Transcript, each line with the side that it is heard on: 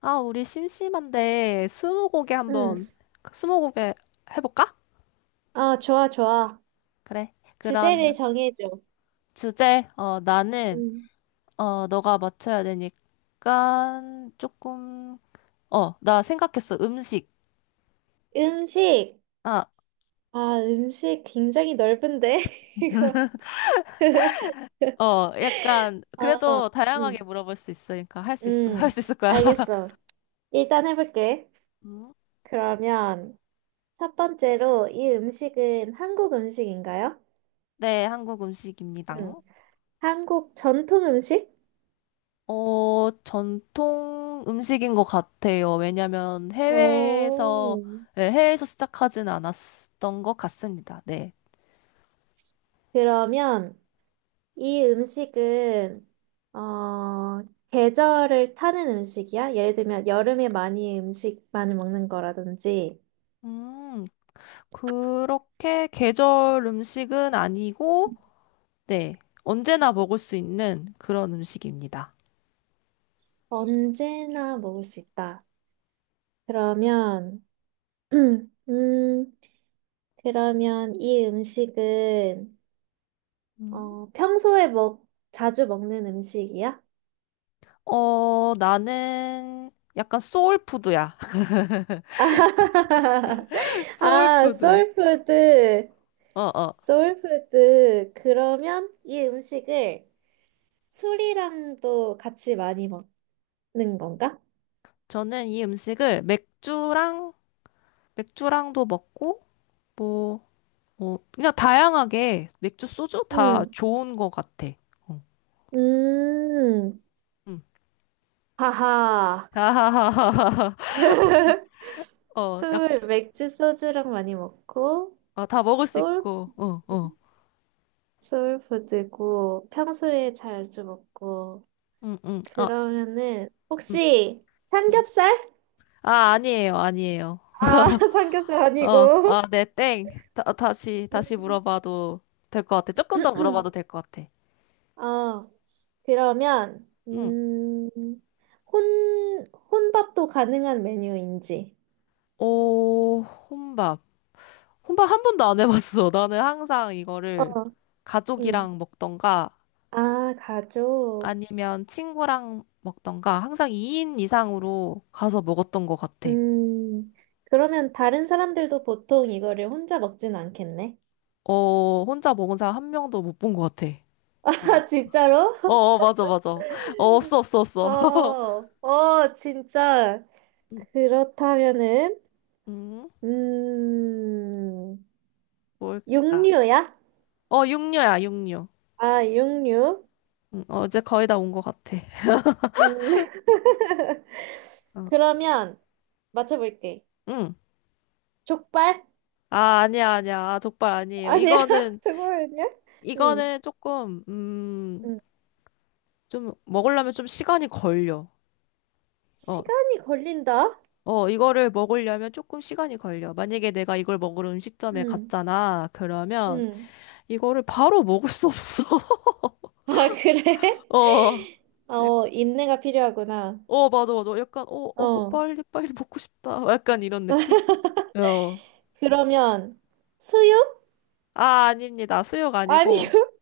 left: 아, 우리 심심한데 스무고개
right: 응.
left: 한번, 그 스무고개 해볼까?
right: 아, 좋아, 좋아.
left: 그래.
right: 주제를
left: 그러면
right: 정해줘.
left: 주제, 나는,
right: 응.
left: 너가 맞춰야 되니까, 조금, 나 생각했어. 음식.
right: 음식.
left: 아,
right: 아, 음식 굉장히 넓은데, 이거.
left: 약간,
right: 어,
left: 그래도
right: 응.
left: 다양하게 물어볼 수 있으니까 할 수 있어. 할
right: 응.
left: 수 있을 거야.
right: 알겠어. 일단 해볼게.
left: 음,
right: 그러면 첫 번째로 이 음식은 한국 음식인가요?
left: 네, 한국
right: 응.
left: 음식입니다.
right: 한국 전통 음식?
left: 전통 음식인 것 같아요. 왜냐면 해외에서,
right: 오.
left: 네, 해외에서 시작하진 않았던 것 같습니다. 네.
right: 그러면 이 음식은 어, 계절을 타는 음식이야? 예를 들면 여름에 많이 음식 많이 먹는 거라든지.
left: 음, 그렇게 계절 음식은 아니고, 네. 언제나 먹을 수 있는 그런 음식입니다.
right: 언제나 먹을 수 있다. 그러면 음, 그러면 이 음식은
left: 음.
right: 어, 평소에 먹 자주 먹는 음식이야?
left: 나는 약간 소울푸드야.
right: 아,
left: 소울푸드.
right: 소울푸드.
left: 어, 어.
right: 소울푸드. 그러면 이 음식을 술이랑도 같이 많이 먹어? 는 건가?
left: 저는 이 음식을 맥주랑도 먹고, 뭐, 그냥 다양하게 맥주, 소주 다
right: 음,
left: 좋은 것 같아. 어,
right: 음,
left: 음.
right: 하하.
left: 어, 약,
right: 술, 맥주, 소주랑 많이 먹고,
left: 아, 다 먹을 수
right: 소울,
left: 있고. 어, 어.
right: 소울푸드고, 평소에 자주 먹고,
left: 아,
right: 그러면은,
left: 음.
right: 혹시, 삼겹살?
left: 아, 아니에요, 아니에요.
right: 아, 삼겹살
left: 어, 아,
right: 아니고.
left: 네, 땡. 다시
right: 음.
left: 물어봐도 될 것 같아. 조금 더 물어봐도 될 것 같아.
right: 어, 그러면,
left: 응.
right: 혼밥도 가능한 메뉴인지.
left: 오, 혼밥. 혼밥 한 번도 안 해봤어. 나는 항상
right: 어,
left: 이거를
right: 응.
left: 가족이랑 먹던가
right: 아, 가족.
left: 아니면 친구랑 먹던가 항상 2인 이상으로 가서 먹었던 것 같아.
right: 음, 그러면 다른 사람들도 보통 이거를 혼자 먹진 않겠네?
left: 어, 혼자 먹은 사람 한 명도 못 본 것 같아. 어,
right: 아, 진짜로?
left: 맞아, 맞아. 없어, 없어, 없어.
right: 어, 어, 진짜.
left: 음,
right: 그렇다면은,
left: 음,
right: 음,
left: 뭘까?
right: 육류야?
left: 어, 육류야, 육류.
right: 아, 육류.
left: 이제 거의 다 온 것 같아.
right: 음,
left: 어,
right: 그러면 맞춰볼게.
left: 음.
right: 족발?
left: 아, 아니야, 아니야. 아, 족발 아니에요.
right: 아니야? 족발 아니야? 음,
left: 이거는 조금,
right: 음.
left: 좀, 먹으려면 좀 시간이 걸려. 어,
right: 시간이 걸린다?
left: 이거를 먹으려면 조금 시간이 걸려. 만약에 내가 이걸 먹으러 음식점에
right: 음,
left: 갔잖아. 그러면
right: 음.
left: 이거를 바로 먹을 수 없어.
right: 아, 그래?
left: 어, 예,
right: 어, 인내가 필요하구나.
left: 맞아, 맞아. 약간, 뭐,
right: 어.
left: 빨리, 빨리 먹고 싶다. 약간 이런 느낌? 어.
right: 그러면 수육?
left: 아, 아닙니다. 수육
right: 아니요.
left: 아니고.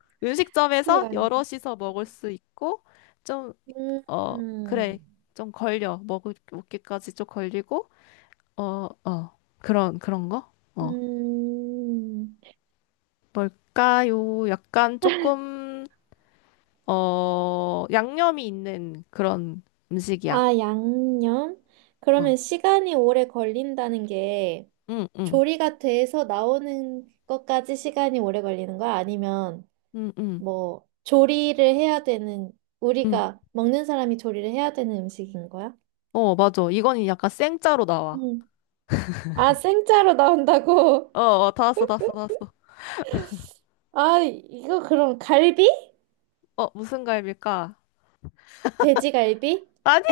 right: 수육
left: 음식점에서
right: 아니고.
left: 여럿이서 먹을 수 있고, 좀,
right: 음,
left: 어, 그래.
right: 음,
left: 좀 걸려. 먹기까지 좀 걸리고, 어, 어. 그런 거? 어.
right: 음.
left: 뭘까요? 약간 조금, 양념이 있는 그런 음식이야.
right: 아, 양념?
left: 응,
right: 그러면 시간이 오래 걸린다는 게
left: 응, 응,
right: 조리가 돼서 나오는 것까지 시간이 오래 걸리는 거야? 아니면
left: 응, 응,
right: 뭐 조리를 해야 되는.
left: 응.
right: 우리가 먹는 사람이 조리를 해야 되는 음식인 거야?
left: 어, 맞아. 이건 약간 생짜로 나와.
right: 음. 아, 생짜로 나온다고?
left: 어, 어, 다 왔어, 다 왔어, 다 왔어.
right: 아, 이거 그럼 갈비?
left: 어, 무슨 과일일까?
right: 돼지갈비?
left: 아니,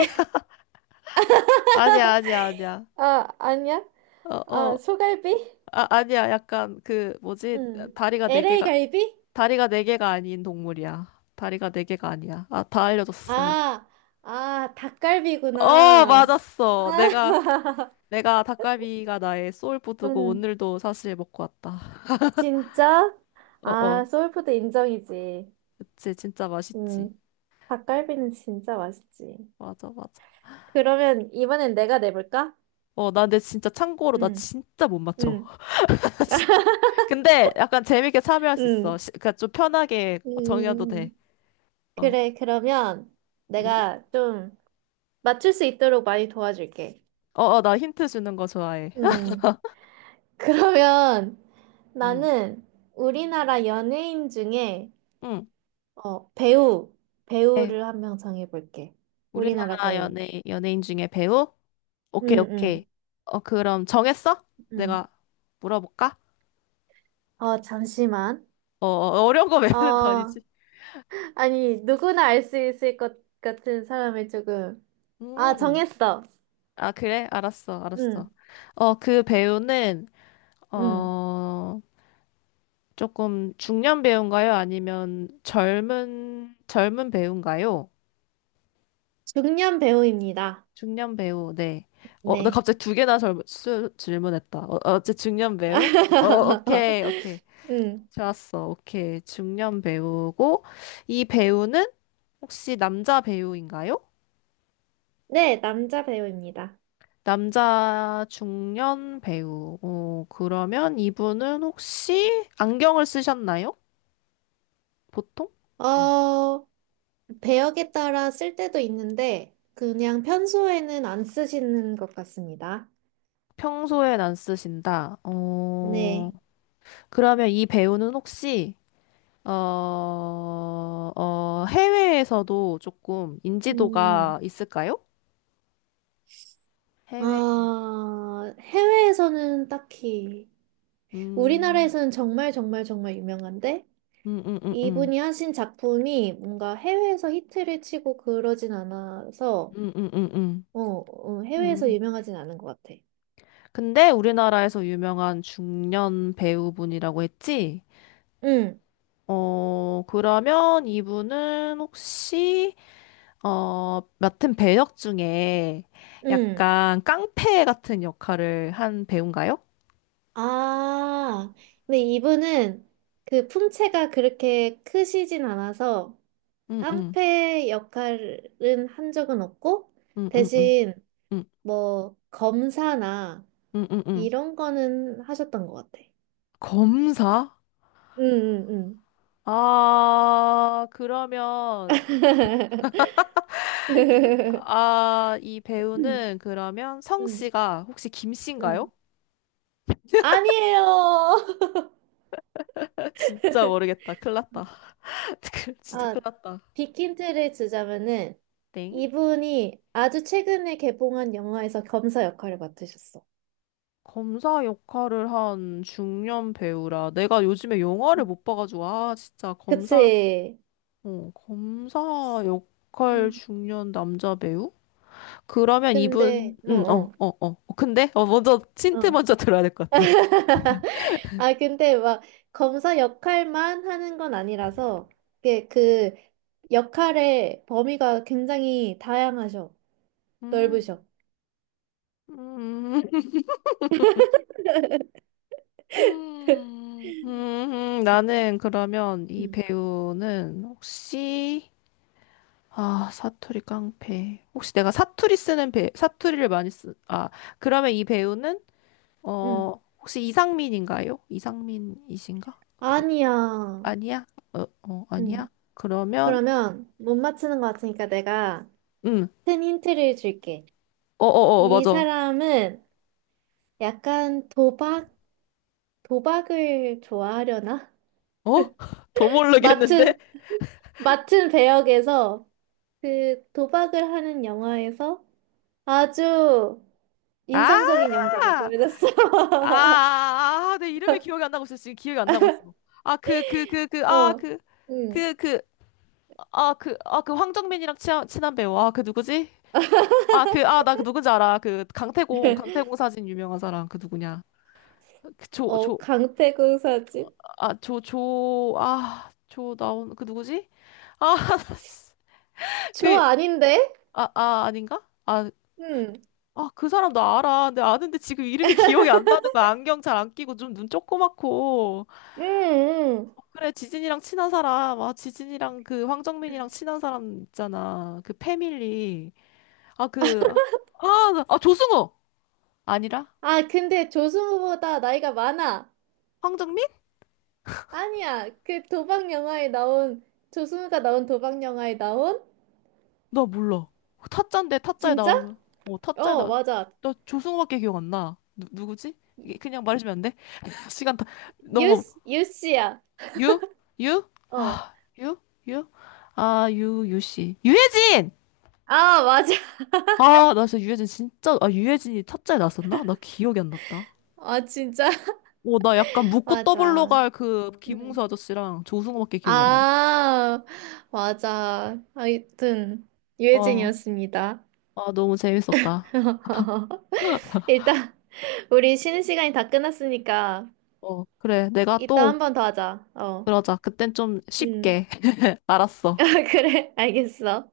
left: 아니야, 아니야, 아니야.
right: 아, 아니야?
left: 어, 어,
right: 아, 소갈비?
left: 아, 아니야. 약간 그, 뭐지?
right: 응.
left: 다리가 네
right: LA
left: 개가,
right: 갈비?
left: 다리가 네 개가 아닌 동물이야. 다리가 네 개가 아니야. 아, 다 알려줬어.
right: 아, 아, 닭갈비구나.
left: 맞았어.
right: 아,
left: 내가 닭갈비가 나의 소울푸드고
right: 응.
left: 오늘도 사실 먹고 왔다.
right: 진짜?
left: 어,
right: 아,
left: 어.
right: 소울푸드 인정이지.
left: 그치, 진짜 맛있지.
right: 응. 닭갈비는 진짜 맛있지.
left: 맞아, 맞아.
right: 그러면 이번엔 내가 내볼까?
left: 어, 나 근데 진짜 참고로 나
right: 응.
left: 진짜 못 맞춰.
right: 응.
left: 진- 근데 약간 재밌게 참여할 수 있어.
right: 응.
left: 그러니까 좀 편하게 정해도 돼.
right: 음,
left: 어,
right: 그래, 그러면
left: 응?
right: 내가 좀 맞출 수 있도록 많이 도와줄게.
left: 나 힌트 주는 거 좋아해.
right: 음, 그러면
left: 응,
right: 나는 우리나라 연예인 중에
left: 응.
right: 어, 배우,
left: 네.
right: 배우를 한 명 정해볼게. 우리나라 배우.
left: 연예인 중에 배우? 오케이,
right: 응, 응,
left: 오케이. 어, 그럼 정했어?
right: 응.
left: 내가 물어볼까?
right: 어, 잠시만.
left: 어려운 거 외우는 거
right: 어,
left: 아니지?
right: 아니, 누구나 알 수 있을 것 같은 사람을 조금. 아,
left: 음.
right: 정했어.
left: 아, 그래? 알았어,
right: 응,
left: 알았어. 그 배우는,
right: 응.
left: 어, 조금 중년 배우인가요? 아니면 젊은 배우인가요?
right: 중년 배우입니다.
left: 중년 배우, 네. 어, 나
right: 네.
left: 갑자기 두 개나 질문했다. 어, 어째 중년 배우? 오케이, 오케이.
right: 응.
left: 좋았어, 오케이. 중년 배우고, 이 배우는 혹시 남자 배우인가요?
right: 네, 남자 배우입니다.
left: 남자 중년 배우. 어, 그러면 이분은 혹시 안경을 쓰셨나요? 보통?
right: 어, 배역에 따라 쓸 때도 있는데, 그냥 평소에는 안 쓰시는 것 같습니다.
left: 평소엔 안 쓰신다. 어,
right: 네.
left: 그러면 이 배우는 혹시, 해외에서도 조금 인지도가
right: 음,
left: 있을까요? 해외,
right: 아, 해외에서는 딱히,
left: 음,
right: 우리나라에서는 정말 정말 정말 유명한데,
left: 음, 음, 음, 음,
right: 이분이 하신 작품이 뭔가 해외에서 히트를 치고 그러진 않아서,
left: 음.
right: 어, 어, 해외에서
left: 음.
right: 유명하진 않은 것 같아.
left: 근데 우리나라에서 유명한 중년 배우분이라고 했지?
right: 응,
left: 어, 그러면 이분은 혹시, 어, 맡은 배역 중에
right: 응.
left: 약간 깡패 같은 역할을 한 배우인가요?
right: 아, 근데 이분은 그 품체가 그렇게 크시진 않아서,
left: 응응응응응
right: 깡패 역할은 한 적은 없고, 대신 뭐 검사나
left: 응응응
right: 이런 거는 하셨던 것 같아.
left: 검사?
right: 응, 응,
left: 아, 그러면,
right: 응.
left: 이 배우는 그러면
right: 응,
left: 성씨가 혹시 김씨인가요?
right: 응. 아니에요.
left: 진짜 모르겠다. 큰일 났다. 진짜
right: 아,
left: 큰일 났다.
right: 빅힌트를 주자면은
left: 땡.
right: 이분이 아주 최근에 개봉한 영화에서 검사 역할을 맡으셨어.
left: 검사 역할을 한 중년 배우라. 내가 요즘에 영화를 못 봐가지고, 진짜 검사,
right: 그치?
left: 어, 검사 역할
right: 음.
left: 중년 남자 배우? 그러면 이분,
right: 근데,
left: 응, 어,
right: 어,
left: 어, 어. 근데?
right: 어,
left: 힌트
right: 어.
left: 먼저 들어야 될 것 같아.
right: 아, 근데 막 검사 역할만 하는 건 아니라서, 이게 그 역할의 범위가 굉장히 다양하셔.
left: 음,
right: 넓으셔.
left: 음. 나는 그러면 이
right: 응,
left: 배우는 혹시, 아, 사투리 깡패. 혹시 내가 사투리를 많이 쓰, 아, 그러면 이 배우는, 어,
right: 응.
left: 혹시 이상민인가요? 이상민이신가? 그,
right: 아니야.
left: 아니야? 어, 어, 아니야?
right: 응.
left: 그러면,
right: 그러면 못 맞추는 것 같으니까 내가
left: 음,
right: 큰 힌트를 줄게.
left: 어, 어, 어, 어,
right: 이
left: 맞아.
right: 사람은 약간 도박, 도박을 좋아하려나?
left: 어? 더 모르겠는데?
right: 맡은, 맡은 배역에서 그 도박을 하는 영화에서 아주
left: 아!
right: 인상적인 연기를
left: 아,
right: 보여줬어.
left: 아, 아, 내 이름이 기억이 안 나고 있어. 지금 기억이 안 나고 있어. 아, 그, 그, 그, 그, 아,
right: 어,
left: 그.
right: 응.
left: 그그 아, 그, 아, 그 황정민이랑 친한 배우. 아, 그 누구지? 아, 그, 아, 나 그 누군지 알아. 강태공 사진 유명한 사람. 그 누구냐. 그 조,
right: 어,
left: 조,
right: 강태국 사진.
left: 조 나온, 그 누구지? 아,
right: 조
left: 그,
right: 아닌데?
left: 아, 아, 아닌가? 아,
right: 응,
left: 아, 그 사람 나 알아. 근데 아는데 지금 이름이 기억이 안 나는 거야. 안경 잘 안 끼고 좀 눈 조그맣고.
right: 응, 응.
left: 그래, 지진이랑 친한 사람. 아, 지진이랑 그 황정민이랑 친한 사람 있잖아. 그 패밀리. 아, 그, 아, 아, 조승우! 아니라?
right: 아, 근데 조승우보다 나이가 많아.
left: 황정민?
right: 아니야, 그 도박 영화에 나온, 조승우가 나온 도박 영화에 나온?
left: 나 몰라. 타짜인데 타짜에
right: 진짜?
left: 나오는. 어, 타짜에
right: 어,
left: 나.
right: 맞아.
left: 나 조승우밖에 기억 안 나. 누, 누구지? 이게 그냥 말해주면 안 돼? 시간 다
right: 유,
left: 너무
right: 유씨야.
left: 유?
right: 어.
left: 유? 유? 유 씨. 유해진!
right: 아, 맞아.
left: 아, 나 진짜 유해진 진짜 아, 유해진이 타짜에 나왔었나? 나 기억이 안 났다.
right: 아, 진짜?
left: 오 나 약간 묻고 떠블로
right: 맞아.
left: 갈 그 김웅수
right: 응.
left: 아저씨랑 조승우밖에 기억이 안 나.
right: 아, 맞아. 하여튼,
left: 어.
right: 유해진이었습니다.
left: 아, 너무 재밌었다.
right: 일단 우리 쉬는 시간이 다 끝났으니까
left: 어, 그래. 내가
right: 이따 한
left: 또
right: 번 더 하자. 어.
left: 그러자. 그땐 좀
right: 음.
left: 쉽게. 알았어.
right: 그래, 알겠어.